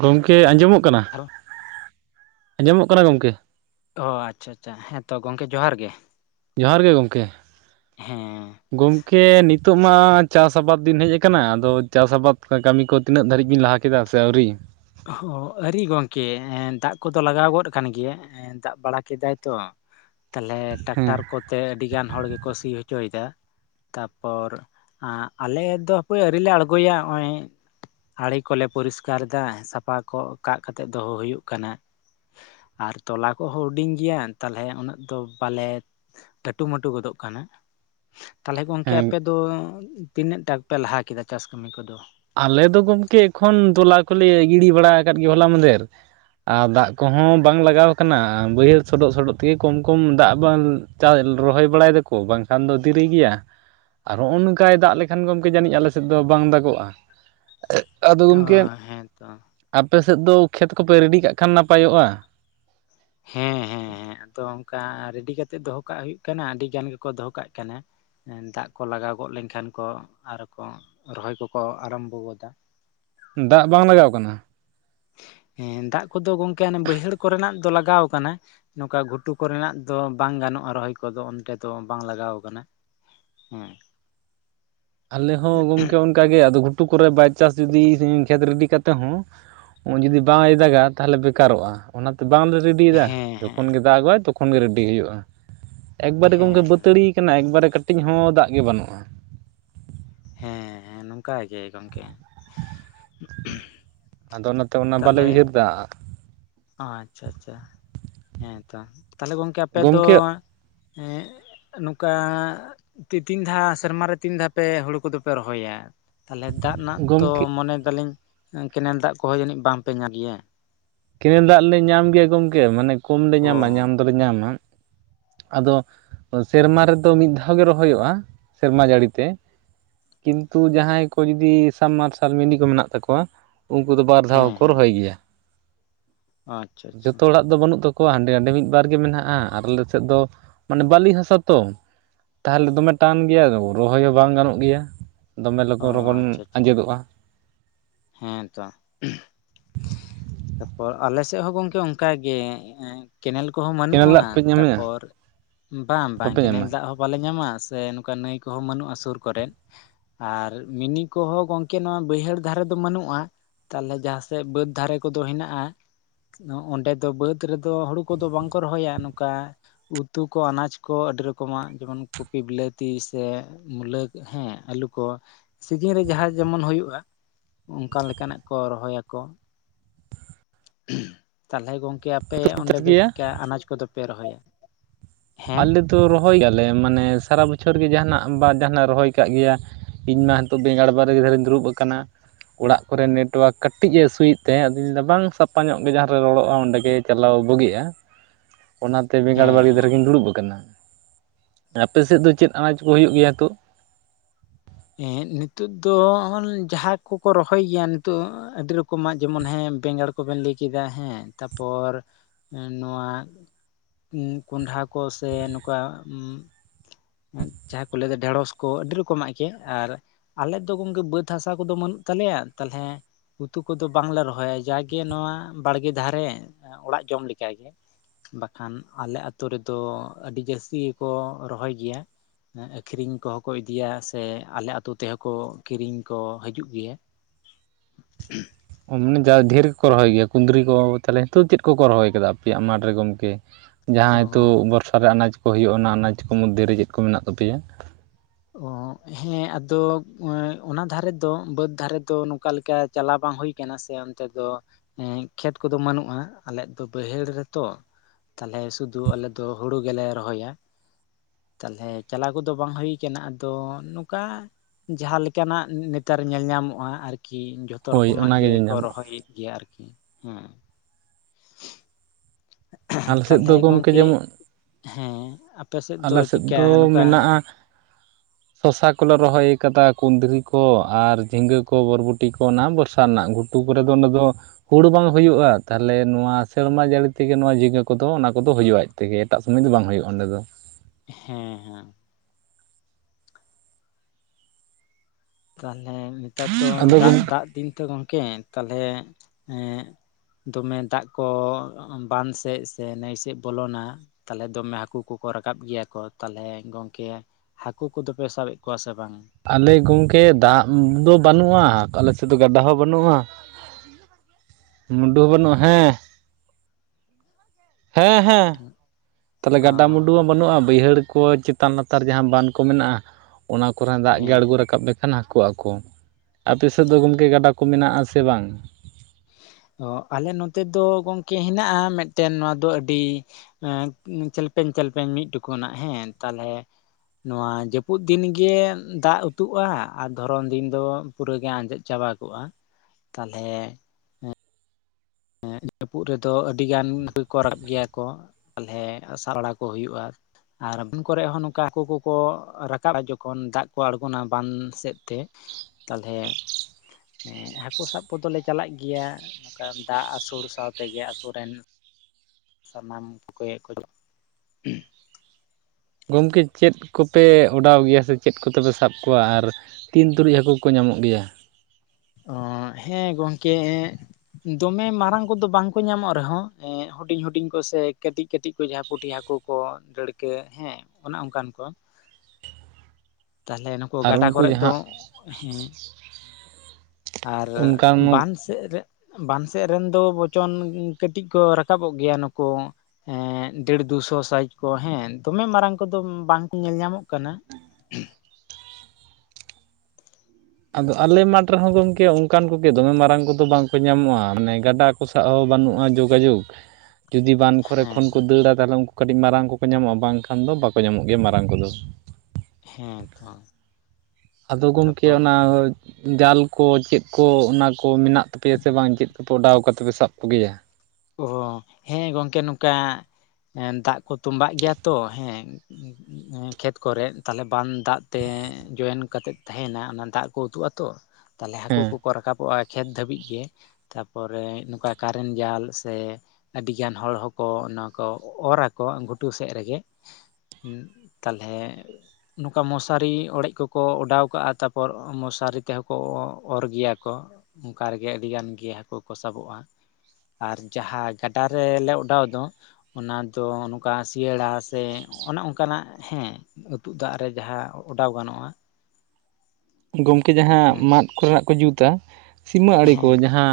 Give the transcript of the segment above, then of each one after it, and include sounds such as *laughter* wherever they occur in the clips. ᱜᱚᱝᱠᱮ ᱟᱸᱡᱚᱢᱚᱜ ᱠᱟᱱᱟ ᱦᱮᱞᱳ ᱟᱸᱡᱚᱢᱚᱜ ᱠᱟᱱᱟ ᱜᱚᱝᱠᱮ᱾ ᱚ ᱟᱪᱪᱷᱟ ᱟᱪᱪᱷᱟ ᱦᱮᱸ ᱛᱚ ᱜᱚᱝᱠᱮ ᱡᱚᱦᱟᱨ ᱜᱮ᱾ ᱡᱚᱦᱟᱨ ᱜᱮ ᱜᱚᱢᱠᱮ᱾ ᱦᱮᱸ᱾ ᱜᱚᱢᱠᱮ ᱱᱤᱛᱚᱜ ᱢᱟ ᱪᱟᱥ ᱟᱵᱟᱫ ᱫᱤᱱ ᱦᱮᱡ ᱟᱠᱟᱱᱟ᱾ ᱟᱫᱚ ᱪᱟᱥ ᱟᱵᱟᱫ ᱠᱟᱹᱢᱤ ᱠᱚ ᱛᱤᱱᱟᱹᱜ ᱫᱷᱟᱹᱨᱤᱡ ᱵᱤᱱ ᱞᱟᱦᱟ ᱠᱮᱫᱟ ᱥᱮ ᱟᱹᱣᱨᱤ? ᱚ ᱟᱹᱨᱤ ᱜᱚᱝᱠᱮ ᱫᱟᱜ ᱠᱚᱫᱚ ᱞᱟᱜᱟᱣ ᱜᱚᱫ ᱟᱠᱟᱱ ᱜᱮᱭᱟ ᱦᱮᱸ ᱫᱟᱜ ᱵᱟᱲᱟ ᱠᱮᱫᱟᱭ ᱛᱚ᱾ ᱛᱟᱦᱚᱞᱮ ᱴᱨᱟᱠᱴᱟᱨ ᱦᱮᱸ ᱠᱚᱛᱮ ᱟᱹᱰᱤᱜᱟᱱ ᱦᱚᱲ ᱜᱮᱠᱚ ᱥᱤ ᱦᱚᱪᱚᱭ ᱫᱟ᱾ ᱛᱟᱯᱚᱨ ᱟᱞᱮ ᱫᱚ ᱦᱟᱯᱮ ᱟᱹᱨᱤ ᱞᱮ ᱟᱬᱜᱚᱭᱟ ᱱᱚᱜᱼᱚᱭ ᱟᱲᱮ ᱠᱚ ᱞᱮ ᱯᱚᱨᱤᱥᱠᱟᱨ ᱮᱫᱟ ᱥᱟᱯᱷᱟ ᱠᱚ ᱠᱟᱜ ᱠᱟᱛᱮᱫ ᱫᱚᱦᱚ ᱦᱩᱭᱩᱜ ᱠᱟᱱᱟ᱾ ᱟᱨ ᱛᱚᱞᱟ ᱠᱚᱦᱚᱸ ᱦᱩᱰᱤᱧ ᱜᱮᱭᱟ ᱛᱟᱞᱦᱮ ᱩᱱᱟᱹᱜ ᱫᱚ ᱵᱟᱞᱮ ᱴᱟᱸᱴᱩ ᱢᱟᱸᱴᱩ ᱜᱚᱫᱚᱜ ᱠᱟᱱᱟ᱾ ᱛᱟᱦᱚᱞᱮ ᱜᱚᱢᱠᱮ ᱦᱮᱸ ᱟᱯᱮ ᱫᱚ ᱛᱤᱱᱟᱹᱜ ᱴᱟᱜᱯᱮ ᱞᱟᱦᱟ ᱠᱮᱫᱟ ᱪᱟᱥ ᱠᱟᱹᱢᱤ ᱠᱚᱫᱚ? ᱟᱞᱮ ᱫᱚ ᱜᱚᱢᱠᱮ ᱮᱠᱷᱚᱱ ᱛᱚᱞᱟ ᱠᱚᱞᱮ ᱜᱤᱲᱤ ᱵᱟᱲᱟ ᱠᱟᱫ ᱜᱮ ᱦᱚᱞᱟ ᱢᱟᱫᱷᱮᱨ᱾ ᱟᱨ ᱫᱟᱜ ᱠᱚᱦᱚᱸ ᱵᱟᱝ ᱞᱟᱜᱟᱣ ᱠᱟᱱᱟ᱾ ᱵᱟᱹᱭᱦᱟᱹᱲ ᱥᱚᱰᱚᱜ ᱥᱚᱰᱚᱜ ᱛᱮᱜᱮ ᱠᱚᱢ ᱠᱚᱢ ᱫᱟᱜ ᱵᱟᱝ ᱪᱟᱥ ᱨᱚᱦᱚᱭ ᱵᱟᱲᱟᱭ ᱫᱟ ᱠᱚ ᱵᱟᱝᱠᱷᱟᱱ ᱫᱚ ᱫᱮᱨᱤ ᱜᱮᱭᱟ ᱟᱨ ᱦᱚᱸᱜᱼᱚ ᱱᱚᱝᱠᱟᱭ ᱫᱟᱜ ᱞᱮᱠᱷᱟᱱ ᱜᱚᱢᱠᱮ ᱡᱟᱹᱱᱤᱡ ᱟᱞᱮ ᱥᱮᱫ ᱫᱚ ᱵᱟᱝ ᱫᱟᱜᱚᱜᱼᱟ᱾ ᱟᱫᱚ ᱚ ᱜᱚᱢᱠᱮ ᱦᱮᱸᱛᱚ ᱟᱯᱮ ᱥᱮᱫ ᱫᱚ ᱠᱷᱮᱛ ᱠᱚᱯᱮ ᱨᱮᱰᱤ ᱠᱟᱜ ᱠᱷᱟᱱ ᱱᱟᱯᱟᱭᱚᱜᱼᱟ᱾ ᱦᱮᱸ ᱦᱮᱸ ᱦᱮᱸ ᱟᱫᱚ ᱚᱱᱠᱟ ᱨᱮᱰᱤ ᱠᱟᱛᱮᱜ ᱫᱚᱦᱚ ᱠᱟᱜ ᱦᱩᱭᱩᱜ ᱠᱟᱱᱟ᱾ ᱟᱹᱰᱤ ᱜᱟᱱ ᱜᱮᱠᱚ ᱫᱚᱦᱚ ᱠᱟᱜ ᱠᱟᱱᱟ᱾ ᱫᱟᱜ ᱠᱚ ᱞᱟᱜᱟᱣ ᱜᱚᱫ ᱞᱮᱱᱠᱷᱟᱱ ᱠᱚ ᱟᱨ ᱠᱚ ᱨᱚᱦᱚᱭ ᱠᱚ ᱠᱚ ᱟᱨᱟᱢᱵᱷᱚ ᱜᱚᱫᱟ᱾ ᱫᱟᱜ ᱵᱟᱝ ᱞᱟᱜᱟᱣ ᱠᱟᱱᱟ? ᱦᱮᱸ ᱫᱟᱜ ᱠᱚ ᱫᱚ ᱜᱚᱢᱠᱮ ᱵᱟᱹᱭᱦᱟᱹᱲ ᱠᱚᱨᱮᱱᱟᱜ ᱫᱚ ᱞᱟᱜᱟᱣ ᱠᱟᱱᱟ᱾ ᱱᱚᱝᱠᱟ ᱜᱷᱩᱴᱩ ᱠᱚᱨᱮᱱᱟᱜ ᱫᱚ ᱵᱟᱝ ᱜᱟᱱᱚᱜᱼᱟ ᱨᱚᱦᱚᱭ ᱠᱚ ᱫᱚ ᱚᱱᱛᱮ ᱫᱚ ᱵᱟᱝ ᱞᱟᱜᱟᱣ ᱠᱟᱱᱟ᱾ ᱦᱩᱸ᱾ ᱟᱞᱮ ᱦᱚᱸ ᱜᱚᱢᱠᱮ ᱚᱱᱠᱟ ᱜᱮ ᱟᱫᱚ ᱜᱷᱩᱴᱩ ᱠᱚᱨᱮ ᱵᱟᱭ ᱪᱟᱥ ᱡᱩᱫᱤ ᱠᱷᱮᱛ ᱨᱮᱰᱤ ᱠᱟᱛᱮᱫ ᱦᱚᱸ ᱩᱱ ᱡᱩᱫᱤ ᱵᱟᱭ ᱫᱟᱜᱟ ᱛᱟᱦᱚᱞᱮ ᱵᱮᱠᱟᱨᱚᱜᱼᱟ᱾ ᱚᱱᱟᱛᱮ ᱵᱟᱝᱞᱮ ᱨᱮᱰᱤᱭ ᱫᱟ ᱦᱮᱸ ᱦᱮᱸ ᱡᱚᱠᱷᱚᱱ ᱜᱮ ᱫᱟᱜᱟᱭ ᱛᱚᱠᱷᱚᱱ ᱜᱮ ᱨᱮᱰᱤ ᱦᱩᱭᱩᱜᱼᱟ᱾ ᱮᱠᱵᱟᱨᱮ ᱦᱮᱸ ᱜᱚᱢᱠᱮ ᱦᱮᱸ ᱵᱟᱹᱛᱟᱹᱲᱤ ᱟᱠᱟᱱᱟ ᱮᱠᱵᱟᱨᱮ ᱠᱟᱹᱴᱤᱡᱽ ᱦᱚᱸ ᱫᱟᱜ ᱜᱮ ᱵᱟᱹᱱᱩᱜᱼᱟ᱾ ᱦᱮᱸ ᱦᱮᱸ ᱱᱚᱝᱠᱟ ᱜᱮ ᱜᱚᱢᱠᱮ᱾ ᱟᱫᱚ ᱚᱱᱟᱛᱮ ᱚᱱᱟ ᱵᱟᱞᱮ ᱛᱟᱦᱚᱞᱮ ᱩᱭᱦᱟᱹᱨ ᱫᱟ ᱟᱪᱪᱷᱟ ᱟᱪᱪᱷᱟ ᱦᱮᱸᱛᱚ ᱛᱟᱦᱚᱞᱮ ᱜᱚᱢᱠᱮ ᱟᱯᱮ ᱫᱚ ᱦᱮᱸ ᱱᱚᱝᱠᱟ ᱛᱤᱱ ᱫᱷᱟᱣ ᱥᱮᱨᱢᱟ ᱨᱮ ᱛᱤᱱ ᱫᱷᱟᱣ ᱯᱮ ᱦᱩᱲᱩ ᱠᱚᱫᱚᱯᱮ ᱨᱚᱦᱚᱭᱟ? ᱛᱟᱦᱚᱞᱮ ᱫᱟᱜ ᱨᱮᱱᱟᱜ ᱫᱚ ᱜᱚᱢᱠᱮ ᱢᱚᱱᱮ ᱫᱟᱞᱤᱧ ᱠᱮᱱᱮᱞ ᱫᱟᱜ ᱠᱚᱦᱚᱸ ᱡᱟᱹᱱᱤᱡ ᱵᱟᱝᱯᱮ ᱧᱟᱢ ᱜᱮᱭᱟ ᱠᱮᱱᱮᱞ ᱫᱟᱜ ᱞᱮ ᱧᱟᱢ ᱜᱮᱭᱟ ᱜᱚᱢᱠᱮ᱾ ᱢᱟᱱᱮ ᱠᱚᱢᱞᱮ ᱚ ᱧᱟᱢᱟ ᱧᱟᱢ ᱫᱚᱞᱮ ᱧᱟᱢᱟ ᱟᱫᱚ ᱥᱮᱨᱢᱟ ᱨᱮᱫᱚ ᱢᱤᱫ ᱫᱷᱟᱣ ᱜᱮ ᱨᱚᱦᱚᱭᱚᱜᱼᱟ ᱥᱮᱨᱢᱟ ᱡᱟᱹᱲᱤ ᱛᱮ ᱠᱤᱱᱛᱩ ᱡᱟᱦᱟᱸᱭ ᱠᱚ ᱡᱩᱫᱤ ᱥᱟᱵᱢᱟᱨᱥᱟᱞ ᱢᱤᱱᱤ ᱠᱚ ᱢᱮᱱᱟᱜ ᱛᱟᱠᱚᱣᱟ ᱩᱱᱠᱩ ᱫᱚ ᱵᱟᱨ ᱫᱷᱟᱣ ᱦᱮᱸ ᱦᱚᱸᱠᱚ ᱦᱮᱸ ᱨᱚᱦᱚᱭ ᱜᱮᱭᱟ᱾ ᱟᱪᱪᱷᱟ ᱟᱪᱪᱷᱟ ᱡᱚᱛᱚ ᱦᱚᱲᱟᱜ ᱫᱚ ᱵᱟᱹᱱᱩᱜ ᱛᱟᱠᱚᱣᱟ ᱦᱟᱸᱰᱮ ᱱᱟᱸᱰᱮ ᱢᱤᱫ ᱵᱟᱨ ᱜᱮ ᱢᱮᱱᱟᱜ-ᱟ ᱟᱨ ᱟᱞᱮ ᱥᱮᱫ ᱫᱚ ᱢᱟᱱᱮ ᱵᱟᱹᱞᱤ ᱦᱟᱥᱟ ᱛᱚ ᱛᱟᱦᱚᱞᱮ ᱫᱚᱢᱮ ᱴᱟᱱ ᱜᱮᱭᱟ ᱨᱚᱦᱚᱭ ᱦᱚᱸ ᱵᱟᱝ ᱜᱟᱱᱚᱜ ᱜᱮᱭᱟ ᱫᱚᱢᱮ ᱚ ᱞᱚᱜᱚᱱ ᱞᱚᱜᱚᱱ ᱟᱪᱪᱷᱟ ᱟᱪᱪᱷᱟ ᱟᱸᱡᱮᱫᱚᱜᱼᱟ ᱦᱮᱸ ᱛᱚ ᱛᱟᱯᱚᱨ ᱟᱞᱮ ᱥᱮᱫ ᱦᱚᱸ ᱜᱚᱢᱠᱮ ᱚᱱᱠᱟ ᱜᱮ ᱠᱮᱱᱮᱞ ᱠᱚᱦᱚᱸ ᱠᱮᱱᱮᱞ ᱵᱟᱹᱱᱩᱜᱼᱟ ᱫᱟᱜ ᱯᱮ ᱧᱟᱢᱮᱜᱼᱟ ᱛᱟᱯᱚᱨ ᱵᱟᱝ ᱵᱟᱝ ᱵᱟᱯᱮ ᱠᱮᱱᱮᱞ ᱧᱟᱢᱟ ᱫᱟᱜ ᱦᱚᱸ ᱵᱟᱞᱮ ᱧᱟᱢᱟ ᱥᱮ ᱱᱚᱝᱠᱟ ᱱᱟᱹᱭ ᱠᱚ ᱦᱚᱸ ᱵᱟᱹᱱᱩᱜ-ᱟ ᱥᱩᱨ ᱠᱚᱨᱮ ᱟᱨ ᱢᱤᱱᱤ ᱠᱚᱦᱚᱸ ᱜᱚᱢᱠᱮ ᱱᱚᱣᱟ ᱵᱟᱹᱭᱦᱟᱹᱲ ᱫᱷᱟᱨᱮ ᱫᱚ ᱢᱟᱹᱱᱩᱜᱼᱟ ᱛᱟᱦᱚᱞᱮ ᱡᱟᱦᱟᱸ ᱥᱮᱫ ᱵᱟᱹᱫᱽ ᱫᱷᱟᱨᱮ ᱠᱚᱫᱚ ᱦᱮᱱᱟᱜᱼᱟ ᱚᱸᱰᱮ ᱫᱚ ᱵᱟᱹᱫᱽ ᱨᱮᱫᱚ ᱦᱩᱲᱩ ᱠᱚᱫᱚ ᱵᱟᱝ ᱠᱚ ᱨᱚᱦᱚᱭᱟ ᱱᱚᱝᱠᱟ ᱩᱛᱩ ᱠᱚ ᱟᱱᱟᱡᱽ ᱠᱚ ᱟᱹᱰᱤ ᱨᱚᱠᱚᱢᱟᱜ ᱡᱮᱢᱚᱱ ᱠᱚᱯᱤ, ᱵᱤᱞᱟᱹᱛᱤ ᱥᱮ ᱢᱩᱞᱟᱹ ᱦᱮᱸ ᱟᱹᱞᱩ ᱠᱚ ᱥᱤᱡᱤᱱ ᱨᱮ ᱡᱟᱦᱟᱸ ᱡᱮᱢᱚᱱ ᱦᱩᱭᱩᱜ-ᱟ᱾ ᱚᱝᱠᱟ ᱞᱮᱠᱟ ᱱᱟᱜ ᱠᱚ ᱨᱚᱦᱚᱭᱟ ᱠᱚ ᱛᱟᱦᱚᱞᱮ ᱜᱚᱢᱠᱮ ᱟᱯᱮ ᱚᱸᱰᱮ ᱪᱟᱥ ᱫᱚ ᱜᱮᱭᱟ ᱪᱮᱠᱟ ᱟᱱᱟᱡᱽ ᱠᱚᱫᱚ ᱯᱮ ᱨᱚᱦᱚᱭᱟ ᱦᱮᱸ ᱟᱞᱮ ᱫᱚ ᱨᱚᱦᱚᱭᱟ ᱞᱮ ᱢᱟᱱᱮ ᱥᱟᱨᱟ ᱵᱚᱪᱷᱚᱨ ᱜᱮ ᱡᱟᱦᱟᱸ ᱱᱟᱜ ᱵᱟ ᱡᱟᱦᱟᱸ ᱱᱟᱜ ᱨᱚᱦᱚᱭ ᱠᱟᱜ ᱜᱮᱭᱟ ᱤᱧ ᱢᱟ ᱱᱤᱛᱚᱜ ᱵᱮᱸᱜᱟᱲ ᱫᱷᱟᱨᱮᱧ ᱫᱩᱲᱩᱵ ᱟᱠᱟᱱᱟ ᱚᱲᱟᱜ ᱠᱚᱨᱮ ᱱᱮᱴᱳᱣᱟᱨᱠ ᱠᱟᱹᱴᱤᱡᱼᱮ ᱤᱥᱩᱭᱮᱫ ᱛᱟᱦᱮᱸ ᱟᱫᱩᱧ ᱞᱟᱹᱭ ᱫᱟ ᱵᱟᱝ ᱥᱟᱯᱷᱟ ᱧᱚᱜ ᱜᱮ ᱡᱟᱦᱟᱸ ᱨᱮ ᱨᱚᱲᱚᱜᱼᱟ ᱚᱸᱰᱮ ᱜᱮ ᱪᱟᱞᱟᱣ ᱵᱩᱜᱮᱜᱼᱟ ᱚᱱᱟᱛᱮ ᱵᱮᱸᱜᱟᱲ ᱦᱮᱸ ᱵᱟᱹᱲᱜᱤ ᱦᱮᱸ ᱫᱷᱟᱨᱮᱜᱤᱧ ᱫᱩᱲᱩᱵ ᱟᱠᱟᱱᱟ ᱾ ᱟᱯᱮ ᱥᱮᱫ ᱫᱚ ᱪᱮᱫ ᱟᱱᱟᱡᱽ ᱠᱚ ᱦᱩᱭᱩᱜ ᱜᱮᱭᱟ ᱦᱮᱸᱛᱩᱜ ᱦᱮᱸ ᱱᱤᱛᱚᱜ ᱫᱚ ᱡᱟᱦᱟᱸ ᱠᱚᱠᱚ ᱨᱚᱦᱚᱭ ᱜᱮᱭᱟ ᱱᱤᱛᱚᱜ ᱟᱹᱰᱤ ᱨᱚᱠᱚᱢᱟᱜ ᱡᱮᱢᱚᱱ ᱦᱮᱸ ᱵᱮᱸᱜᱟᱲ ᱠᱚ ᱵᱮᱱ ᱞᱟᱹᱭ ᱠᱮᱫᱟ ᱦᱮᱸ ᱛᱟᱯᱚᱨ ᱱᱚᱣᱟ ᱠᱚᱸᱰᱦᱟ ᱠᱚ ᱥᱮ ᱱᱚᱝᱠᱟ ᱡᱟᱦᱟᱸ ᱠᱚ ᱞᱟᱹᱭᱫᱟ ᱰᱷᱮᱬᱚᱥ ᱠᱚ ᱟᱹᱰᱤ ᱨᱚᱠᱚᱢᱟᱜ ᱜᱮ ᱟᱨ ᱟᱞᱮ ᱫᱚ ᱜᱚᱝᱠᱮ ᱵᱟᱹᱫᱽ ᱦᱟᱥᱟ ᱠᱚᱫᱚ ᱵᱟᱹᱱᱩᱜ ᱛᱟᱞᱮᱭᱟ ᱛᱟᱞᱦᱮ ᱩᱛᱩ ᱠᱚᱫᱚ ᱵᱟᱝ ᱞᱮ ᱨᱚᱦᱚᱭᱟ ᱡᱟᱜᱮ ᱱᱚᱣᱟ ᱵᱟᱲᱜᱮ ᱫᱷᱟᱨᱮ ᱚᱲᱟᱜ ᱡᱚᱢ ᱞᱮᱠᱟ ᱜᱮ᱾ ᱵᱟᱠᱷᱟᱱ ᱟᱞᱮ ᱟᱹᱛᱩ ᱨᱮᱫᱚ ᱟᱹᱰᱤ ᱡᱟᱹᱥᱛᱤ ᱜᱮᱠᱚ ᱨᱚᱦᱚᱭ ᱜᱮᱭᱟ᱾ ᱟᱹᱠᱷᱨᱤᱧ ᱠᱚᱦᱚᱸ ᱠᱚ ᱤᱫᱤᱭᱟ ᱥᱮ ᱟᱞᱮ ᱟᱛᱳ ᱛᱮᱦᱚᱸ ᱠᱚ ᱠᱤᱨᱤᱧ ᱠᱚ ᱦᱟᱹᱡᱩᱜ ᱜᱮᱭᱟ᱾ *inaudible* *inaudible* ᱮᱢᱱᱤ ᱡᱟ ᱰᱷᱮᱨ ᱜᱮᱠᱚ ᱨᱚᱦᱚᱭ ᱜᱮᱭᱟ ᱠᱩᱸᱫᱽᱨᱤ ᱠᱚ ᱛᱟᱦᱞᱮ ᱱᱤᱛᱩ ᱪᱮᱫ ᱠᱚᱠᱚ ᱨᱚᱦᱚᱭ ᱠᱮᱫᱟ ᱟᱯᱮᱭᱟᱜ ᱢᱟᱴ ᱨᱮ ᱜᱚᱢᱠᱮ? ᱚ ᱡᱟᱦᱟᱸ ᱛᱳᱜ ᱵᱚᱨᱥᱚ ᱨᱮ ᱟᱱᱟᱡᱽ ᱠᱚ ᱦᱩᱭᱩᱜ-ᱟ ᱚᱱᱟ ᱟᱱᱟᱡᱽ ᱠᱚ ᱢᱩᱫᱽᱫᱷᱮ ᱨᱮ ᱪᱮᱫ ᱠᱚ ᱢᱮᱱᱟᱜ ᱛᱟᱯᱮᱭᱟ? ᱚ ᱦᱮᱸ ᱟᱫᱚ ᱚᱱᱟ ᱫᱷᱟᱨᱮ ᱫᱚ ᱵᱟᱹᱫᱽ ᱫᱷᱟᱨᱮ ᱫᱚ ᱱᱚᱠᱟ ᱞᱮᱠᱟ ᱪᱟᱞᱟᱣ ᱵᱟᱝ ᱦᱩᱭ ᱟᱠᱟᱱᱟ ᱥᱮ ᱚᱱᱛᱮ ᱫᱚ ᱦᱮᱸ ᱠᱷᱮᱛ ᱠᱚᱫᱚ ᱵᱟᱹᱱᱩᱜ-ᱟ ᱟᱞᱮᱭᱟᱜ ᱫᱚ ᱵᱟᱹᱭᱦᱟᱹᱲ ᱨᱮᱛᱚ᱾ ᱛᱟᱞᱦᱮ ᱥᱩᱫᱩ ᱟᱞᱮ ᱫᱚ ᱦᱩᱲᱩ ᱜᱮᱞᱮ ᱨᱚᱦᱚᱭᱟ᱾ ᱛᱟᱞᱦᱮ ᱪᱟᱞᱟᱣ ᱠᱚᱫᱚ ᱵᱟᱝ ᱦᱩᱭ ᱤᱱᱠᱟᱹ ᱱᱟᱜ ᱟᱫᱚ ᱱᱚᱠᱟ ᱡᱟᱦᱟᱸ ᱞᱮᱠᱟᱱᱟᱜ ᱱᱮᱛᱟᱨ ᱧᱮᱞ ᱧᱟᱢᱚᱜ-ᱟ ᱟᱨ ᱠᱤ ᱡᱷᱚ ᱛᱚ ᱦᱳᱭ ᱨᱚᱠᱚᱢᱟᱜ ᱚᱱᱟᱜᱮ ᱜᱮ ᱠᱚ ᱧᱮᱞᱧᱟᱢᱚᱜᱼᱟ ᱨᱚᱦᱚᱭᱮᱫ ᱜᱮᱭᱟ ᱟᱨ ᱠᱤ ᱦᱮᱸ᱾ ᱟᱞᱮ ᱥᱮᱫ ᱛᱟᱞᱦᱮ ᱫᱚ ᱜᱚᱢᱠᱮ ᱜᱚᱝᱠᱮ ᱡᱮᱢᱚᱱ ᱦᱮᱸ ᱟᱯᱮ ᱥᱮᱫ ᱫᱚ ᱪᱤᱠᱟ, ᱱᱚᱝᱠᱟ *inaudible* ᱥᱚᱥᱟ ᱠᱚᱞᱮ ᱨᱚᱦᱚᱭ ᱟᱠᱟᱫᱟ ᱠᱩᱸᱫᱽᱨᱤ ᱠᱚ ᱟᱨ ᱡᱷᱤᱸᱜᱟᱹ ᱠᱚ ᱵᱚᱨᱵᱚᱴᱴᱤ ᱠᱚ ᱚᱱᱟ ᱵᱚᱨᱥᱟ ᱨᱮᱱᱟᱜ᱾ ᱜᱷᱩᱴᱩ ᱠᱚᱨᱮ ᱫᱚ ᱚᱱᱟ ᱫᱚ ᱦᱩᱲᱩ ᱵᱟᱝ ᱦᱩᱭᱩᱜ-ᱟ, ᱛᱟᱦᱚᱞᱮ ᱱᱚᱣᱟ ᱥᱮᱨᱢᱟ ᱡᱟᱹᱲᱤ ᱛᱮᱜᱮ ᱱᱚᱣᱟ ᱡᱟᱹ ᱤᱭᱟᱹ ᱠᱚᱫᱚ ᱚᱱᱟ ᱠᱚᱫᱚ ᱦᱩᱭᱩᱜ-ᱟ ᱟᱡ ᱛᱮᱜᱮ ᱮᱴᱟᱜ ᱥᱚᱢᱚᱭ ᱫᱚ ᱵᱟᱝ ᱦᱩᱭᱩᱜ-ᱟ ᱚᱸᱰᱮ ᱫᱚ᱾ ᱦᱮᱸ ᱦᱮᱸ ᱛᱟᱦᱞᱮ ᱱᱮᱛᱟᱨ ᱫᱚ ᱟᱫᱚ ᱫᱟᱜ ᱜᱚᱢᱠᱮ ᱫᱟᱜ ᱫᱤᱱ ᱛᱚ ᱜᱚᱢᱠᱮ ᱛᱟᱦᱞᱮ ᱦᱮᱸ ᱫᱚᱢᱮ ᱫᱟᱜ ᱠᱚ ᱵᱟᱱ ᱥᱮᱫ ᱥᱮ ᱱᱟᱹᱭ ᱥᱮᱫ ᱵᱚᱞᱚᱱᱟ᱾ ᱛᱟᱦᱞᱮ ᱫᱚᱢᱮ ᱦᱟᱹᱠᱩ ᱠᱚᱠᱚ ᱨᱟᱠᱟᱵ ᱜᱮᱭᱟ ᱠᱚ ᱛᱟᱦᱚᱞᱮ ᱜᱚᱝᱠᱮ ᱦᱟᱹᱠᱩ ᱠᱚᱫᱚ ᱯᱮ ᱥᱟᱵ ᱮᱫ ᱠᱚᱣᱟ ᱥᱮ ᱵᱟᱝ? ᱟᱞᱮ ᱜᱚᱢᱠᱮ ᱫᱟᱜ ᱫᱚ ᱵᱟᱹᱱᱩᱜ-ᱟ, ᱟᱞᱮ ᱥᱮᱫ ᱫᱚ ᱜᱟᱰᱟ ᱦᱚᱸ ᱵᱟᱹᱱᱩᱜ-ᱟ᱾ ᱢᱩᱰᱩ ᱵᱟᱹᱱᱩᱜ-ᱟ, ᱦᱮᱸ, ᱦᱮᱸ ᱦᱮᱸ᱾ *inaudible* ᱛᱟᱦᱞᱮ ᱜᱟᱰᱟᱼᱢᱩᱰᱩ ᱦᱚᱸ ᱵᱟᱹᱱᱩᱜᱼᱟ, ᱵᱟᱹᱭᱦᱟᱹᱲ ᱠᱚ ᱪᱮᱛᱟᱱ ᱞᱟᱛᱟᱨ ᱡᱟᱦᱟᱸ ᱵᱟᱸᱫᱷ ᱠᱚ ᱢᱮᱱᱟᱜᱼᱟ? ᱚᱱᱟ ᱠᱚᱨᱟᱱ ᱫᱟᱜ ᱜᱮ ᱦᱮᱸ ᱟᱬᱜᱚ ᱨᱟᱠᱟᱵ ᱞᱮ ᱠᱷᱟᱱ ᱦᱟᱹᱠᱳ ᱟᱠᱚ, ᱟᱯᱮ ᱥᱮᱫ ᱫᱚ ᱜᱚᱢᱠᱮ ᱜᱟᱰᱟ ᱠᱚ ᱢᱮᱱᱟᱜᱼᱟ ᱥᱮ ᱵᱟᱝ? ᱚ ᱟᱞᱮ ᱱᱚᱛᱮ ᱫᱚ ᱜᱚᱝᱠᱮ ᱦᱮᱱᱟᱜᱼᱟ ᱢᱤᱫᱴᱮᱱ ᱱᱚᱣᱟ ᱫᱚ ᱟᱹᱰᱤ ᱮᱸ ᱪᱮᱞᱯᱮᱧ ᱪᱮᱞᱯᱮᱧ ᱢᱤᱫ ᱴᱩᱠᱩᱱᱟᱜ ᱦᱮᱸ ᱛᱟᱞᱦᱮ ᱱᱚᱣᱟ ᱡᱟᱹᱯᱩᱫ ᱫᱤᱱ ᱜᱮ ᱫᱟᱜ ᱩᱛᱩᱜᱼᱟ ᱟᱨ ᱫᱷᱚᱨᱚᱱ ᱫᱤᱱ ᱫᱚ ᱯᱩᱨᱟᱹ ᱜᱮ ᱟᱸᱡᱮᱜ ᱪᱟᱵᱟ ᱠᱚᱜᱼᱟ ᱛᱟᱞᱦᱮ ᱦᱮᱸ ᱮᱸ ᱡᱟᱹᱯᱩᱫ ᱨᱮᱫᱚ ᱟᱹᱰᱤ ᱜᱟᱱ *inaudible* ᱜᱮᱭᱟ ᱠᱚ ᱛᱟᱞᱦᱮ ᱟᱥᱟᱵ ᱵᱟᱲᱟ ᱠᱚ ᱦᱩᱭᱩᱜᱼᱟ᱾ ᱟᱨ *inaudible* ᱠᱚᱨᱮ ᱦᱚᱸ ᱱᱚᱝᱠᱟ ᱦᱟᱹᱠᱩ ᱠᱚᱠᱚ ᱨᱟᱠᱟᱵᱼᱟ ᱡᱚᱠᱷᱚᱱ ᱫᱟᱜ ᱠᱚ ᱟᱬᱜᱚᱱᱟ ᱵᱟᱱ ᱥᱮᱫ ᱛᱮ᱾ ᱛᱟᱞᱦᱮ ᱮᱸ ᱦᱟᱹᱠᱩ ᱥᱟᱵ ᱠᱚᱫᱚ ᱞᱮ ᱪᱟᱞᱟᱜ ᱜᱮᱭᱟ ᱱᱚᱝᱠᱟ ᱫᱟᱜ ᱟᱹᱥᱩᱲ ᱥᱟᱶᱛᱮ ᱜᱮ ᱟᱛᱳ ᱨᱮᱱ ᱥᱟᱱᱟᱢ *unintelligible* ᱜᱚᱢᱠᱮ ᱪᱮᱫ ᱠᱚᱯᱮ ᱚᱰᱟᱣ ᱜᱮᱭᱟ ᱥᱮ ᱪᱮᱫ ᱠᱚᱛᱮᱯᱮ ᱥᱟᱵ ᱠᱚᱣᱟ? ᱟᱨ ᱛᱤᱱ ᱛᱩᱨᱩᱡ ᱦᱟᱹᱠᱳ ᱠᱚ ᱧᱟᱢᱚᱜ ᱜᱮᱭᱟ᱾ ᱚ ᱦᱮᱸ ᱜᱚᱢᱠᱮ, ᱫᱚᱢᱮ ᱢᱟᱨᱟᱝ ᱠᱚᱫᱚ ᱵᱟᱝᱠᱚ ᱧᱟᱢᱚᱜ ᱨᱮᱦᱚᱸ ᱮᱸ ᱦᱩᱰᱤᱧ ᱦᱩᱰᱤᱧ ᱠᱚ ᱥᱮ ᱠᱟᱹᱴᱤᱡ ᱠᱟᱹᱴᱤᱡ ᱠᱚ ᱡᱟᱦᱟᱸᱭ ᱯᱩᱴᱷᱤ ᱦᱟᱹᱠᱩ ᱠᱚ ᱰᱟᱹᱲᱠᱟᱹ ᱦᱮᱸ ᱚᱱᱮ ᱚᱱᱠᱟᱱ ᱠᱚ᱾ ᱛᱟᱞᱦᱮ ᱱᱩᱠᱩ ᱟᱨ ᱜᱟᱰᱟ ᱩᱱᱠᱩ ᱠᱚᱨᱮᱜ ᱫᱚ ᱡᱟᱦᱟᱸ ᱦᱮᱸ ᱟᱨ ᱚᱱᱠᱟᱱ ᱵᱟᱱᱥ ᱥᱮᱜ ᱨᱮ ᱵᱟᱱ ᱥᱮᱜ ᱨᱮᱱ ᱫᱚ ᱵᱚᱪᱚᱱ ᱠᱟᱹᱴᱤᱡ ᱠᱚ ᱨᱟᱠᱟᱵᱚᱜ ᱜᱮᱭᱟ ᱱᱩᱠᱩ ᱦᱮᱸ ᱫᱮᱲ ᱫᱩᱥᱚ ᱥᱟᱭᱤᱡ ᱠᱚ ᱦᱮᱸ ᱫᱚᱢᱮ ᱢᱟᱨᱟᱝ ᱠᱚᱫᱚ ᱵᱟᱝ ᱠᱚ ᱧᱮᱞ ᱧᱟᱢᱚᱜ ᱠᱟᱱᱟ᱾ *inaudible* ᱟᱫᱚ ᱟᱞᱮ ᱢᱟᱴᱷ ᱨᱮᱦᱚᱸ ᱜᱚᱢᱠᱮ ᱚᱱᱠᱟᱱ ᱠᱚᱜᱮ ᱫᱚᱢᱮ ᱢᱟᱨᱟᱝ ᱠᱚᱫᱚ ᱵᱟᱝᱠᱚ ᱧᱟᱢᱚᱜᱼᱟ ᱢᱟᱱᱮ ᱜᱟᱰᱟ, ᱠᱚ ᱥᱟᱜ ᱦᱚᱸ ᱵᱟᱹᱱᱩᱜᱼᱟ ᱡᱳᱜᱟᱡᱳᱜᱽ᱾ ᱡᱩᱫᱤ ᱵᱟᱱ ᱠᱚ ᱨᱮ ᱦᱮᱸ ᱠᱷᱚᱱ ᱠᱚ ᱫᱟᱹᱲᱟ ᱛᱟᱦᱞᱮ ᱩᱱᱠᱩ ᱠᱟᱹᱴᱤᱡ ᱢᱟᱨᱟᱝ ᱠᱚᱠᱚ ᱧᱟᱢᱚᱜᱼᱟ ᱵᱟᱝᱠᱷᱟᱱ ᱫᱚ ᱵᱟᱠᱚ ᱧᱟᱢᱚᱜ ᱜᱮᱭᱟ ᱢᱟᱨᱟᱝ ᱠᱚᱫᱚ ᱦᱮᱸ ᱛᱚ ᱟᱫᱚ ᱜᱚᱢᱠᱮ ᱛᱟᱯᱚᱨ ᱚᱱᱟ *inaudible* ᱡᱟᱞ ᱠᱚ ᱪᱮᱫ ᱠᱚ ᱚᱱᱟ ᱠᱚ ᱢᱮᱱᱟᱜ ᱛᱟᱯᱮᱭᱟ ᱥᱮ ᱵᱟᱝ ᱪᱮᱫ ᱠᱚᱯᱮ ᱚᱰᱟᱣ ᱠᱟᱛᱮ ᱯᱮ ᱥᱟᱵ ᱠᱚᱜᱮᱭᱟ ᱚᱦᱚ ᱦᱮᱸ ᱜᱚᱝᱠᱮ ᱱᱚᱝᱠᱟ ᱫᱟᱜ ᱠᱚ ᱛᱩᱸᱵᱟᱜ ᱜᱤᱭᱟ ᱛᱚ ᱦᱮᱸ ᱮᱸ ᱠᱷᱮᱛ ᱠᱚᱨᱮ ᱛᱟᱞᱦᱮ ᱵᱟᱱ ᱫᱟᱜ ᱛᱮ ᱡᱚᱭᱮᱱ ᱠᱟᱛᱮᱫ ᱛᱟᱦᱮᱸᱱᱟ ᱚᱱᱟ ᱫᱟᱜ ᱠᱚ ᱩᱛᱩᱜᱼᱟ ᱛᱚ ᱛᱟᱞᱞᱮ ᱦᱟᱹᱠᱩ ᱦᱮᱸ ᱠᱚᱠᱚ ᱨᱟᱠᱟᱵᱚᱜᱼᱟ ᱠᱷᱮᱛ ᱫᱷᱟᱹᱵᱤᱡ ᱜᱮ ᱛᱟᱯᱚᱨᱮ ᱱᱚᱝᱠᱟ ᱠᱟᱨᱮᱱ ᱡᱟᱞ ᱥᱮ ᱟᱹᱰᱤᱜᱟᱱ ᱦᱚᱲ ᱦᱚᱸᱠᱚ ᱱᱟ ᱠᱚ ᱚᱨ ᱟᱠᱚ ᱜᱷᱩᱴᱩ ᱥᱮᱜ ᱨᱮᱜᱮ ᱛᱟᱞᱦᱮ ᱱᱚᱝᱠᱟ ᱢᱚᱥᱟᱨᱤ ᱚᱲᱮᱡ ᱠᱚᱠᱚ ᱚᱰᱟᱣ ᱠᱟᱜᱼᱟ ᱛᱟᱯᱚᱨ ᱢᱚᱥᱟᱨᱤ ᱛᱮᱦᱚᱸ ᱠᱚ ᱚ ᱚᱨ ᱜᱮᱭᱟ ᱠᱚ ᱚᱱᱠᱟ ᱨᱮᱜᱮ ᱟᱹᱰᱤ ᱜᱟᱱ ᱜᱮ ᱦᱟᱹᱠᱳ ᱠᱚ ᱥᱟᱵᱚᱜᱼᱟ ᱟᱨ ᱡᱟᱦᱟᱸ ᱜᱟᱰᱟ ᱨᱮ ᱞᱮ ᱚᱰᱟᱣ ᱫᱚ ᱚᱱᱟ ᱫᱚ ᱱᱚᱝᱠᱟ ᱥᱤᱭᱟᱹᱲᱟ ᱥᱮ ᱚᱱᱮ ᱚᱱᱠᱟᱱᱟᱜ ᱦᱮᱸ ᱟᱹᱛᱩᱜ ᱫᱟᱜ ᱨᱮ ᱡᱟᱦᱟᱸ ᱚᱰᱟᱣ ᱜᱟᱱᱚᱜᱼᱟ ᱜᱚᱢᱠᱮ ᱡᱟᱦᱟᱸ ᱦᱮᱸ ᱢᱟᱫ ᱠᱚ ᱨᱮᱱᱟᱜ ᱠᱚ ᱡᱩᱛᱟ ᱥᱤᱢᱟᱹ ᱟᱲᱮ ᱠᱚ ᱦᱮᱸ ᱡᱟᱦᱟᱸ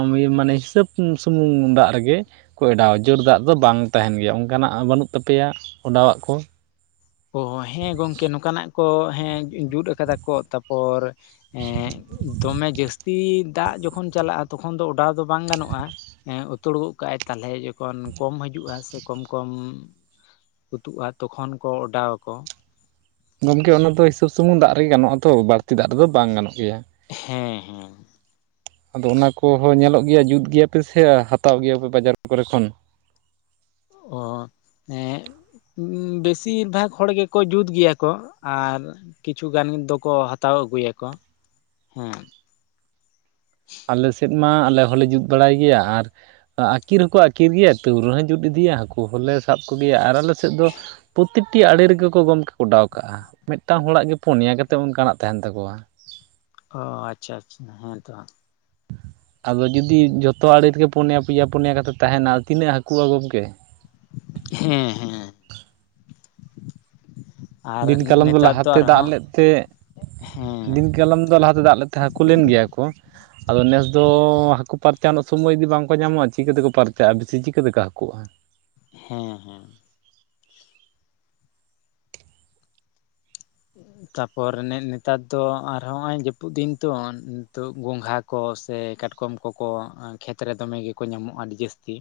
*inaudible* ᱢᱟᱱᱮ ᱦᱤᱥᱟᱹᱵ ᱥᱩᱢᱩᱝ ᱫᱟᱜ ᱨᱮᱜᱮ ᱠᱚ ᱮᱰᱟᱣᱟ ᱡᱳᱨ ᱫᱟᱜ ᱫᱚ ᱵᱟᱝ ᱛᱟᱦᱮᱸᱱ ᱜᱮᱭᱟ ᱚᱱᱠᱟᱱᱟᱜ ᱵᱟᱹᱱᱩᱜ ᱛᱟᱯᱮᱭᱟ ᱚᱰᱟᱣᱟᱜ ᱠᱚ ᱚ ᱦᱮᱸ ᱜᱚᱢᱠᱮ ᱱᱚᱠᱟᱱᱟᱜ ᱠᱚ ᱦᱮᱸ ᱡᱩᱫ ᱠᱟᱫᱟ ᱠᱚ ᱛᱟᱯᱚᱨ ᱮᱸᱫᱚᱢᱮ ᱡᱟᱹᱥᱛᱤ ᱫᱟᱜ ᱡᱚᱠᱷᱚᱱ ᱪᱟᱞᱟᱜᱼᱟ ᱛᱚᱠᱷᱚᱱ ᱫᱚ ᱚᱰᱟᱣ ᱫᱚ ᱵᱟᱝ ᱜᱟᱱᱚᱜᱼᱟ ᱮᱸ ᱩᱛᱷᱳᱲ ᱜᱚᱜ ᱠᱟᱜᱼᱟᱭ ᱛᱟᱞᱦᱮ ᱡᱚᱠᱷᱚᱱ ᱠᱚᱢ ᱦᱤᱡᱩᱜᱼᱟ ᱥᱮ ᱠᱚᱢ ᱠᱚᱢ ᱩᱛᱩᱜᱼᱟ ᱛᱚᱠᱷᱚᱱ ᱠᱚ ᱚᱰᱟᱣᱟ ᱠᱚ ᱜᱚᱢᱠᱮ ᱚᱱᱟ ᱫᱚ ᱦᱤᱥᱟᱹᱵ ᱥᱩᱢᱩᱝ ᱫᱟᱜ ᱨᱮ ᱜᱮ ᱜᱟᱱᱚᱜᱼᱟ ᱛᱚ ᱵᱟᱹᱲᱛᱤ ᱫᱟᱜ ᱨᱮᱫᱚ ᱵᱟᱝ ᱜᱟᱱᱚᱜ ᱜᱮᱭᱟ ᱦᱮᱸ ᱦᱮᱸ ᱟᱫᱚ ᱚᱱᱟ ᱠᱚ ᱦᱚᱸ ᱧᱮᱞᱚᱜ ᱜᱮᱭᱟ ᱡᱩᱛ ᱜᱮᱭᱟ ᱯᱮ ᱥᱮ ᱦᱟᱛᱟᱣ ᱜᱮᱭᱟ ᱯᱮ ᱵᱟᱡᱟᱨ ᱠᱚ ᱨᱮ ᱠᱷᱚᱱ ᱚ ᱮᱸ ᱵᱮᱥᱤᱨ ᱵᱷᱟᱜᱽ ᱦᱚᱲ ᱜᱮ ᱠᱚ ᱡᱩᱛ ᱜᱮᱭᱟ ᱠᱚ ᱟᱨ ᱠᱤᱪᱷᱩ ᱜᱟᱱ ᱫᱚᱠᱚ ᱦᱟᱛᱟᱣ ᱟᱹᱜᱩᱭᱟ ᱠᱚ ᱦᱮᱸ ᱟᱞᱮ ᱥᱮᱫ ᱢᱟ ᱟᱞᱮ ᱦᱚᱸᱞᱮ ᱡᱩᱛ ᱵᱟᱲᱟᱭ ᱜᱮᱭᱟ ᱟᱨ ᱟᱹᱠᱤᱨ ᱦᱚᱸᱠᱚ ᱟᱹᱠᱤᱨ ᱜᱮᱭᱟ ᱛᱟᱹᱣ ᱨᱮᱦᱚᱸ ᱡᱩᱛ ᱤᱫᱤᱭᱟ ᱦᱟᱹᱠᱩ ᱦᱚᱸᱞᱮ ᱥᱟᱵ ᱠᱚᱜᱮᱭᱟ ᱟᱨ ᱟᱞᱮ ᱥᱮᱫ ᱫᱚ ᱯᱳᱛ ᱛᱮᱠᱴᱤ ᱟᱲᱮ ᱨᱮᱜᱮ ᱠᱚ ᱜᱚᱢᱠᱮ ᱠᱚ ᱚᱰᱟᱣ ᱠᱟᱜᱼᱟ ᱢᱤᱫᱴᱟᱝ ᱦᱚᱲᱟᱜ ᱜᱮ ᱯᱩᱱᱭᱟ ᱠᱟᱛᱮᱫ ᱚᱱᱠᱟᱱᱟᱜ ᱛᱟᱦᱮᱸᱱ ᱛᱟᱠᱚᱣᱟ ᱚ ᱟᱪᱪᱷᱟ ᱟᱪᱪᱷᱟ ᱦᱮᱸ ᱛᱚ ᱟᱫᱚ ᱡᱩᱫᱤ ᱡᱷᱚᱛᱚ ᱟᱲᱮ ᱨᱮᱜᱮ ᱯᱩᱱᱭᱟ ᱯᱮᱭᱟ ᱯᱩᱱᱭᱟ ᱠᱟᱛᱮᱫ ᱛᱟᱦᱮᱸᱱᱟ ᱛᱤᱱᱟᱹᱜ ᱦᱟᱹᱠᱩᱜᱼᱟ ᱜᱚᱢᱠᱮ ᱦᱮᱸ ᱦᱮᱸ ᱟᱨ ᱫᱤᱱ ᱠᱟᱞᱚᱢ ᱫᱚ ᱱᱮᱛᱟᱨ ᱞᱟᱦᱟᱛᱮ ᱫᱟᱜ ᱟᱨᱦᱚᱸ ᱞᱮᱫ ᱛᱮ ᱫ ᱦᱮᱸ ᱫᱤᱱ ᱠᱟᱞᱚᱢ ᱫᱚ ᱞᱟᱦᱟ ᱛᱮ ᱫᱟᱜ ᱞᱮᱫ ᱛᱮ ᱦᱟᱹᱠᱩ ᱞᱮᱱ ᱜᱮᱭᱟ ᱠᱚ ᱟᱫᱚ ᱱᱮᱥ ᱫᱚ ᱦᱟᱹᱠᱩ ᱯᱟᱨᱪᱟ ᱨᱮᱱᱟᱜ ᱥᱚᱢᱚᱭ ᱜᱤ ᱵᱟᱝᱠᱚ ᱧᱟᱢᱼᱟ ᱪᱤᱠᱟᱹ ᱛᱮᱠᱚ ᱯᱟᱨᱪᱟᱜᱼᱟ ᱵᱮᱥᱤ ᱪᱤᱠᱟᱹ ᱛᱮᱠᱚ ᱦᱟᱹᱠᱩᱜᱼᱟ ᱦᱮᱸ ᱦᱮᱸ ᱛᱟᱯᱚᱨ ᱱᱮᱛᱟᱨ ᱫᱚ ᱟᱨ ᱦᱚᱸ ᱱᱚᱜ ᱚᱭ ᱡᱟᱹᱯᱩᱫ ᱫᱤᱱ ᱛᱚ ᱱᱤᱛᱚᱜ ᱜᱚᱝᱜᱷᱟ ᱠᱚ ᱥᱮ ᱠᱟᱴᱠᱚᱢ ᱠᱚᱠᱚ ᱠᱷᱮᱛ ᱨᱮ ᱫᱚᱢᱮ ᱜᱮᱠᱚ ᱧᱟᱢᱚᱜᱼᱟ ᱟᱹᱰᱤ ᱡᱟᱹᱥᱛᱤ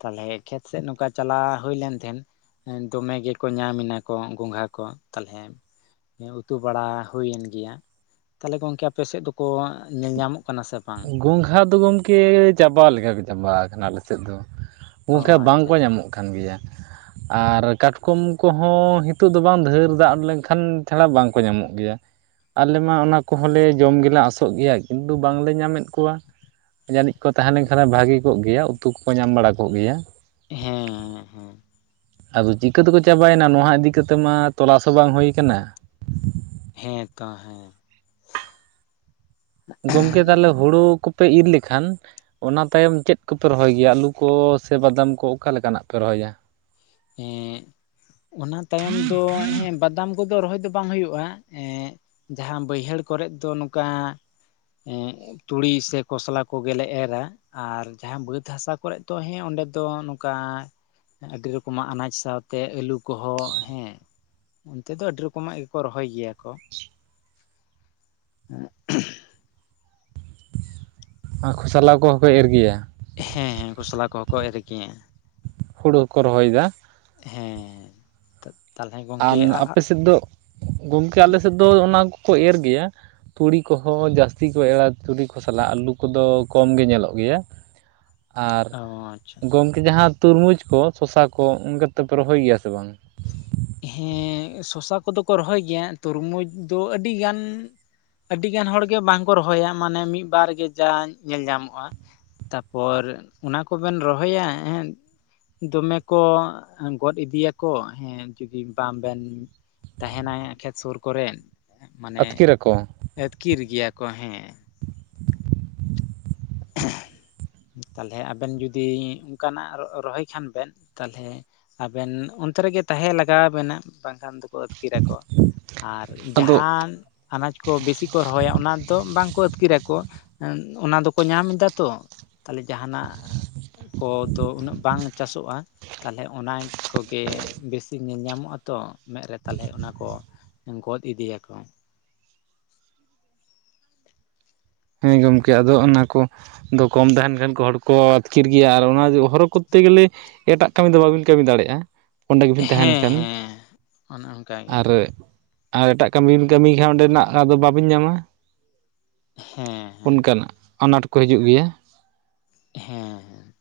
ᱛᱟᱦᱚᱞᱮ ᱠᱷᱮᱛ ᱥᱮᱫ ᱱᱚᱝᱠᱟ ᱪᱟᱞᱟᱣ ᱦᱩᱭ ᱞᱮᱱ ᱛᱟᱦᱮᱸᱱ ᱦᱮᱸ ᱫᱚᱢᱮ ᱜᱮᱠᱚ ᱧᱟᱢᱮ ᱮᱱᱟ ᱠᱚ ᱜᱚᱸᱜᱷᱟ ᱠᱚ ᱛᱟᱞᱦᱮ ᱩᱛᱩ ᱵᱟᱲᱟ ᱦᱩᱭᱮᱱ ᱜᱮᱭᱟ ᱛᱟᱦᱚᱞᱮ ᱜᱚᱢᱠᱮ ᱟᱯᱮ ᱥᱮᱫ ᱫᱚᱠᱚ ᱧᱮᱞ ᱧᱟᱢᱚᱜ ᱠᱟᱱᱟ ᱥᱮ ᱵᱟᱝ ᱜᱚᱝᱜᱷᱟ ᱫᱚ ᱜᱚᱢᱠᱮ ᱪᱟᱵᱟ ᱞᱮᱠᱟ ᱠᱚ ᱪᱟᱵᱟ ᱠᱟᱱᱟ ᱟᱞᱮ ᱥᱮᱫ ᱫᱚ ᱚ ᱚᱝᱠᱟ ᱟᱪᱪᱷᱟ ᱵᱟᱝᱠᱚ ᱟᱪᱪᱷᱟ ᱧᱟᱢᱚᱜ ᱠᱟᱱ ᱜᱮᱭᱟ ᱟᱨ ᱠᱟᱴᱠᱚᱢ ᱠᱚᱦᱚᱸ ᱱᱤᱛᱚᱜ ᱫᱚ ᱵᱟᱝ ᱫᱷᱮᱨ ᱫᱟᱜ ᱞᱮᱱᱠᱷᱟᱱ ᱪᱷᱟᱲᱟ ᱵᱟᱝᱠᱚ ᱧᱟᱢᱚᱜ ᱜᱮᱭᱟ ᱟᱞᱮ ᱢᱟ ᱚᱱᱟ ᱠᱚᱦᱚᱸ ᱞᱮ ᱡᱚᱢ ᱜᱮᱞᱮ ᱟᱥᱚᱜ ᱜᱮᱭᱟ ᱠᱤᱱᱛᱩ ᱵᱟᱝᱞᱮ ᱧᱟᱢᱮᱫ ᱠᱚᱣᱟ ᱡᱟᱹᱱᱤᱡ ᱠᱚ ᱛᱟᱦᱮᱸ ᱞᱮᱱ ᱠᱷᱟᱱ ᱵᱷᱟᱹᱜᱤ ᱠᱚᱜ ᱜᱮᱭᱟ ᱩᱛᱩ ᱠᱚᱠᱚ ᱧᱟᱢ ᱵᱟᱲᱟ ᱠᱚᱜ ᱜᱮᱭᱟ ᱦᱮᱸ ᱟᱫᱚ ᱪᱤᱠᱟᱹᱛᱮᱠᱚ ᱪᱟᱵᱟᱭᱮᱱᱟ ᱱᱚᱣᱟ ᱤᱫᱤ ᱠᱟᱛᱮ ᱢᱟ ᱛᱚᱞᱟᱥ ᱦᱚᱸ ᱵᱟᱝ ᱦᱩᱭ ᱠᱟᱱᱟ ᱦᱮᱸ ᱛᱚ ᱦᱮᱸ ᱜᱚᱢᱠᱮ ᱛᱟᱦᱚᱞᱮ ᱦᱩᱲᱩ ᱠᱚᱯᱮ ᱤᱨ ᱞᱮᱠᱷᱟᱱ ᱚᱱᱟ ᱛᱟᱭᱚᱢ ᱪᱮᱫ ᱠᱚᱯᱮ ᱨᱚᱦᱚᱭ ᱜᱮᱭᱟ ᱟᱹᱞᱩᱠᱚ ᱥᱮ ᱵᱟᱫᱟᱢ ᱠᱚ ᱚᱠᱟ ᱞᱮᱠᱟᱱᱟᱜ ᱯᱮ ᱨᱚᱦᱚᱭᱟ ᱮᱜ ᱚᱱᱟ ᱛᱟᱭᱚᱢ ᱫᱚ ᱦᱮᱸ ᱵᱟᱫᱟᱢ ᱠᱚᱫᱚ ᱨᱚᱦᱚᱭ ᱫᱚ ᱵᱟᱝ ᱦᱩᱭᱩᱜᱼᱟ ᱮ ᱡᱟᱦᱟᱸ ᱵᱟᱹᱭᱦᱟᱹᱲ ᱠᱚᱨᱮᱜ ᱫᱚ ᱱᱚᱝᱠᱟ ᱮ ᱛᱩᱲᱤ ᱥᱮ ᱠᱚᱥᱞᱟ ᱠᱚᱜᱮᱞᱮ ᱮᱨᱟ ᱟᱨ ᱡᱟᱦᱟᱸ ᱵᱟᱹᱛ ᱦᱟᱥᱟ ᱠᱚᱨᱮᱫ ᱫᱚ ᱦᱮᱸ ᱚᱸᱰᱮ ᱫᱚ ᱱᱚᱝᱠᱟ ᱟᱹᱰᱤ ᱨᱚᱠᱚ- -ᱠᱚᱢᱟ ᱟᱱᱟᱡᱽ ᱥᱟᱶᱛᱮ ᱟᱹᱞᱩ ᱠᱚᱦᱚᱸ ᱦᱮᱸ ᱚᱱᱛᱮ ᱫᱚ ᱟᱹᱰᱤ ᱨᱚᱠᱚᱢᱟᱜ ᱜᱮᱠᱚ ᱨᱚᱦᱚᱭ ᱜᱮᱭᱟ ᱠᱚ ᱟᱨ ᱠᱷᱚᱥᱚᱞᱟ ᱠᱚᱦᱚᱸ ᱠᱚ ᱮᱨ ᱜᱮᱭᱟ ᱦᱮᱸ ᱦᱮᱸ ᱠᱷᱚᱥᱞᱟ ᱠᱚᱦᱚᱸ ᱠᱚ ᱮᱨ ᱜᱮᱭᱟ ᱦᱩᱲᱩ ᱦᱚᱠᱚ ᱨᱚᱦᱚᱭᱮᱫᱟ ᱦᱮᱸ ᱛᱟᱦᱚᱞᱮ ᱟᱨ ᱜᱚᱝᱠᱮ ᱟᱯᱮ ᱥᱮᱫ ᱫᱚ ᱜᱚᱢᱠᱮ ᱟᱞᱮ ᱥᱮᱫ ᱫᱚ ᱚᱱᱟ ᱠᱚᱠᱚ ᱮᱨ ᱜᱮᱭᱟ ᱛᱩᱲᱤ ᱠᱚᱦᱚᱸ ᱡᱟᱹᱥᱛᱤ ᱠᱚ ᱮᱨᱟ ᱛᱩᱲᱤ ᱠᱚ ᱥᱟᱞᱟᱜ ᱟᱹᱞᱩ ᱠᱚᱫᱚ ᱠᱚᱢ ᱜᱮ ᱧᱮᱞᱚᱜ ᱜᱮᱭᱟ *inaudible* ᱟᱨ ᱚ ᱟᱪᱪᱷᱟ ᱟᱪᱪᱷᱟ ᱜᱚᱢᱠᱮ ᱡᱟᱦᱟᱸ ᱛᱩᱨᱢᱩᱡᱽ ᱠᱚ ᱥᱚᱥᱟ ᱠᱚ ᱚᱱᱠᱟ ᱛᱮᱯᱮ ᱨᱚᱦᱚᱭ ᱜᱮᱭᱟ ᱥᱮ ᱵᱟᱝ ᱦᱮᱸ ᱥᱚᱥᱟ ᱠᱚᱫᱚ ᱠᱚ ᱨᱚᱦᱚᱭ ᱜᱮᱭᱟ ᱛᱚᱨᱢᱩᱡᱽ ᱫᱚ ᱟᱹᱰᱤᱜᱟᱱ ᱟᱹᱰᱤ ᱜᱟᱱ ᱦᱚᱲᱜᱮ ᱵᱟᱝ ᱠᱚ ᱨᱚᱦᱚᱭᱟ ᱢᱟᱱᱮ ᱢᱤᱫᱵᱟᱨ ᱜᱮ ᱡᱟ ᱧᱮᱞ ᱧᱟᱢᱚᱜᱼᱟ ᱛᱟᱯᱚᱨ ᱚᱱᱟ ᱠᱚᱵᱮᱱ ᱨᱚᱦᱚᱭᱟ ᱦᱮ ᱫᱚᱢᱮ ᱠᱚ ᱜᱚᱫ ᱤᱫᱤᱭᱟ ᱠᱚ ᱦᱮᱸ ᱡᱩᱫᱤ ᱵᱟᱝ ᱵᱮᱱ ᱛᱟᱦᱮᱱᱟ ᱠᱷᱮᱛ ᱥᱩᱨ ᱠᱚᱨᱮ ᱢᱟᱱᱮ ᱟᱹᱛᱠᱤᱨ ᱟᱠᱚ ᱟᱹᱛᱠᱤᱨ ᱜᱮᱭᱟ ᱠᱚ ᱦᱮᱸ *inaudible* ᱛᱟᱦᱚᱞᱮ ᱟᱵᱮᱱ ᱡᱩᱫᱤ ᱚᱱᱠᱟᱱᱟᱜ ᱨᱚᱦᱚᱭ ᱠᱷᱟᱱ ᱵᱮᱱ ᱛᱟᱦᱚᱞᱮ ᱟᱵᱮᱱ ᱚᱱᱛᱮ ᱨᱮᱜᱮ ᱛᱟᱦᱮᱸ ᱞᱟᱜᱟᱣ ᱟᱵᱮᱱᱟ ᱵᱟᱝᱠᱷᱟᱱ ᱫᱚ ᱠᱚ ᱟᱹᱛᱠᱤᱨ ᱟᱠᱚ ᱟᱨ ᱟᱫᱚ ᱡᱟᱦᱟᱱ ᱟᱱᱟᱡ ᱠᱚ ᱵᱮᱥᱤ ᱠᱚ ᱨᱚᱦᱚᱭᱟ ᱚᱱᱟ ᱫᱚ ᱵᱟᱝ ᱠᱚ ᱟᱹᱛᱠᱤᱨ ᱟᱠᱚ ᱚᱱᱟ ᱫᱚ ᱠᱚ ᱧᱟᱢ ᱫᱟ ᱛᱚ ᱛᱟᱦᱚᱞᱮ ᱡᱟᱦᱟ ᱱᱟᱜ ᱠᱚ ᱫᱚ ᱩᱱᱟᱹᱜ ᱵᱟᱝ ᱪᱟᱥᱚᱜᱼᱟ ᱛᱟᱦᱚᱞᱮ ᱚᱱᱟ ᱠᱚᱜᱮ ᱵᱮᱥᱤ ᱧᱮᱞ ᱧᱟᱢᱚᱜᱼᱟ ᱛᱚ ᱢᱮᱫ ᱨᱮ ᱛᱟᱦᱚᱞᱮ ᱚᱱᱟ ᱠᱚ ᱜᱚᱫ ᱤᱫᱤ ᱭᱟᱠᱚ ᱦᱮᱸ ᱜᱚᱢᱠᱮ ᱟᱫᱚ ᱚᱱᱟ ᱠᱚ ᱫᱚ ᱠᱚᱢ ᱛᱟᱦᱮᱱ ᱠᱷᱟᱱ ᱠᱚ ᱦᱚᱲ ᱠᱚ ᱟᱹᱛᱠᱤᱨ ᱜᱮᱭᱟ ᱟᱨ ᱚᱱᱟ ᱦᱚᱨᱚ ᱠᱚᱨᱛᱮ ᱜᱮᱞᱮ ᱮᱴᱟᱜ ᱠᱟᱹᱢᱤ ᱫᱚ ᱵᱟᱵᱤᱱ ᱠᱟᱹᱢᱤ ᱫᱟᱲᱮᱭᱟᱜᱼᱟ ᱚᱸᱰᱮ ᱜᱮᱵᱤᱱ ᱛᱟᱦᱮᱱ ᱦᱮᱸ ᱠᱷᱟᱱ ᱦᱮᱸ ᱚᱱᱮ ᱚᱱᱠᱟᱜᱮ ᱟᱨ ᱟᱨ ᱮᱴᱟᱜ ᱠᱟᱹᱢᱤ ᱵᱱ ᱠᱟᱹᱢᱤᱭ ᱠᱷᱟᱱ ᱚᱸᱰᱮᱱᱟᱜ ᱫᱚ ᱵᱟᱵᱤᱱ ᱧᱟᱢᱟ ᱦᱮᱸ ᱦᱮᱸ ᱚᱱᱠᱟᱱᱟᱜ ᱟᱱᱟᱴ ᱠᱚ ᱦᱤᱡᱩᱜ ᱜᱮᱭᱟ ᱦᱮᱸ ᱦᱮᱸ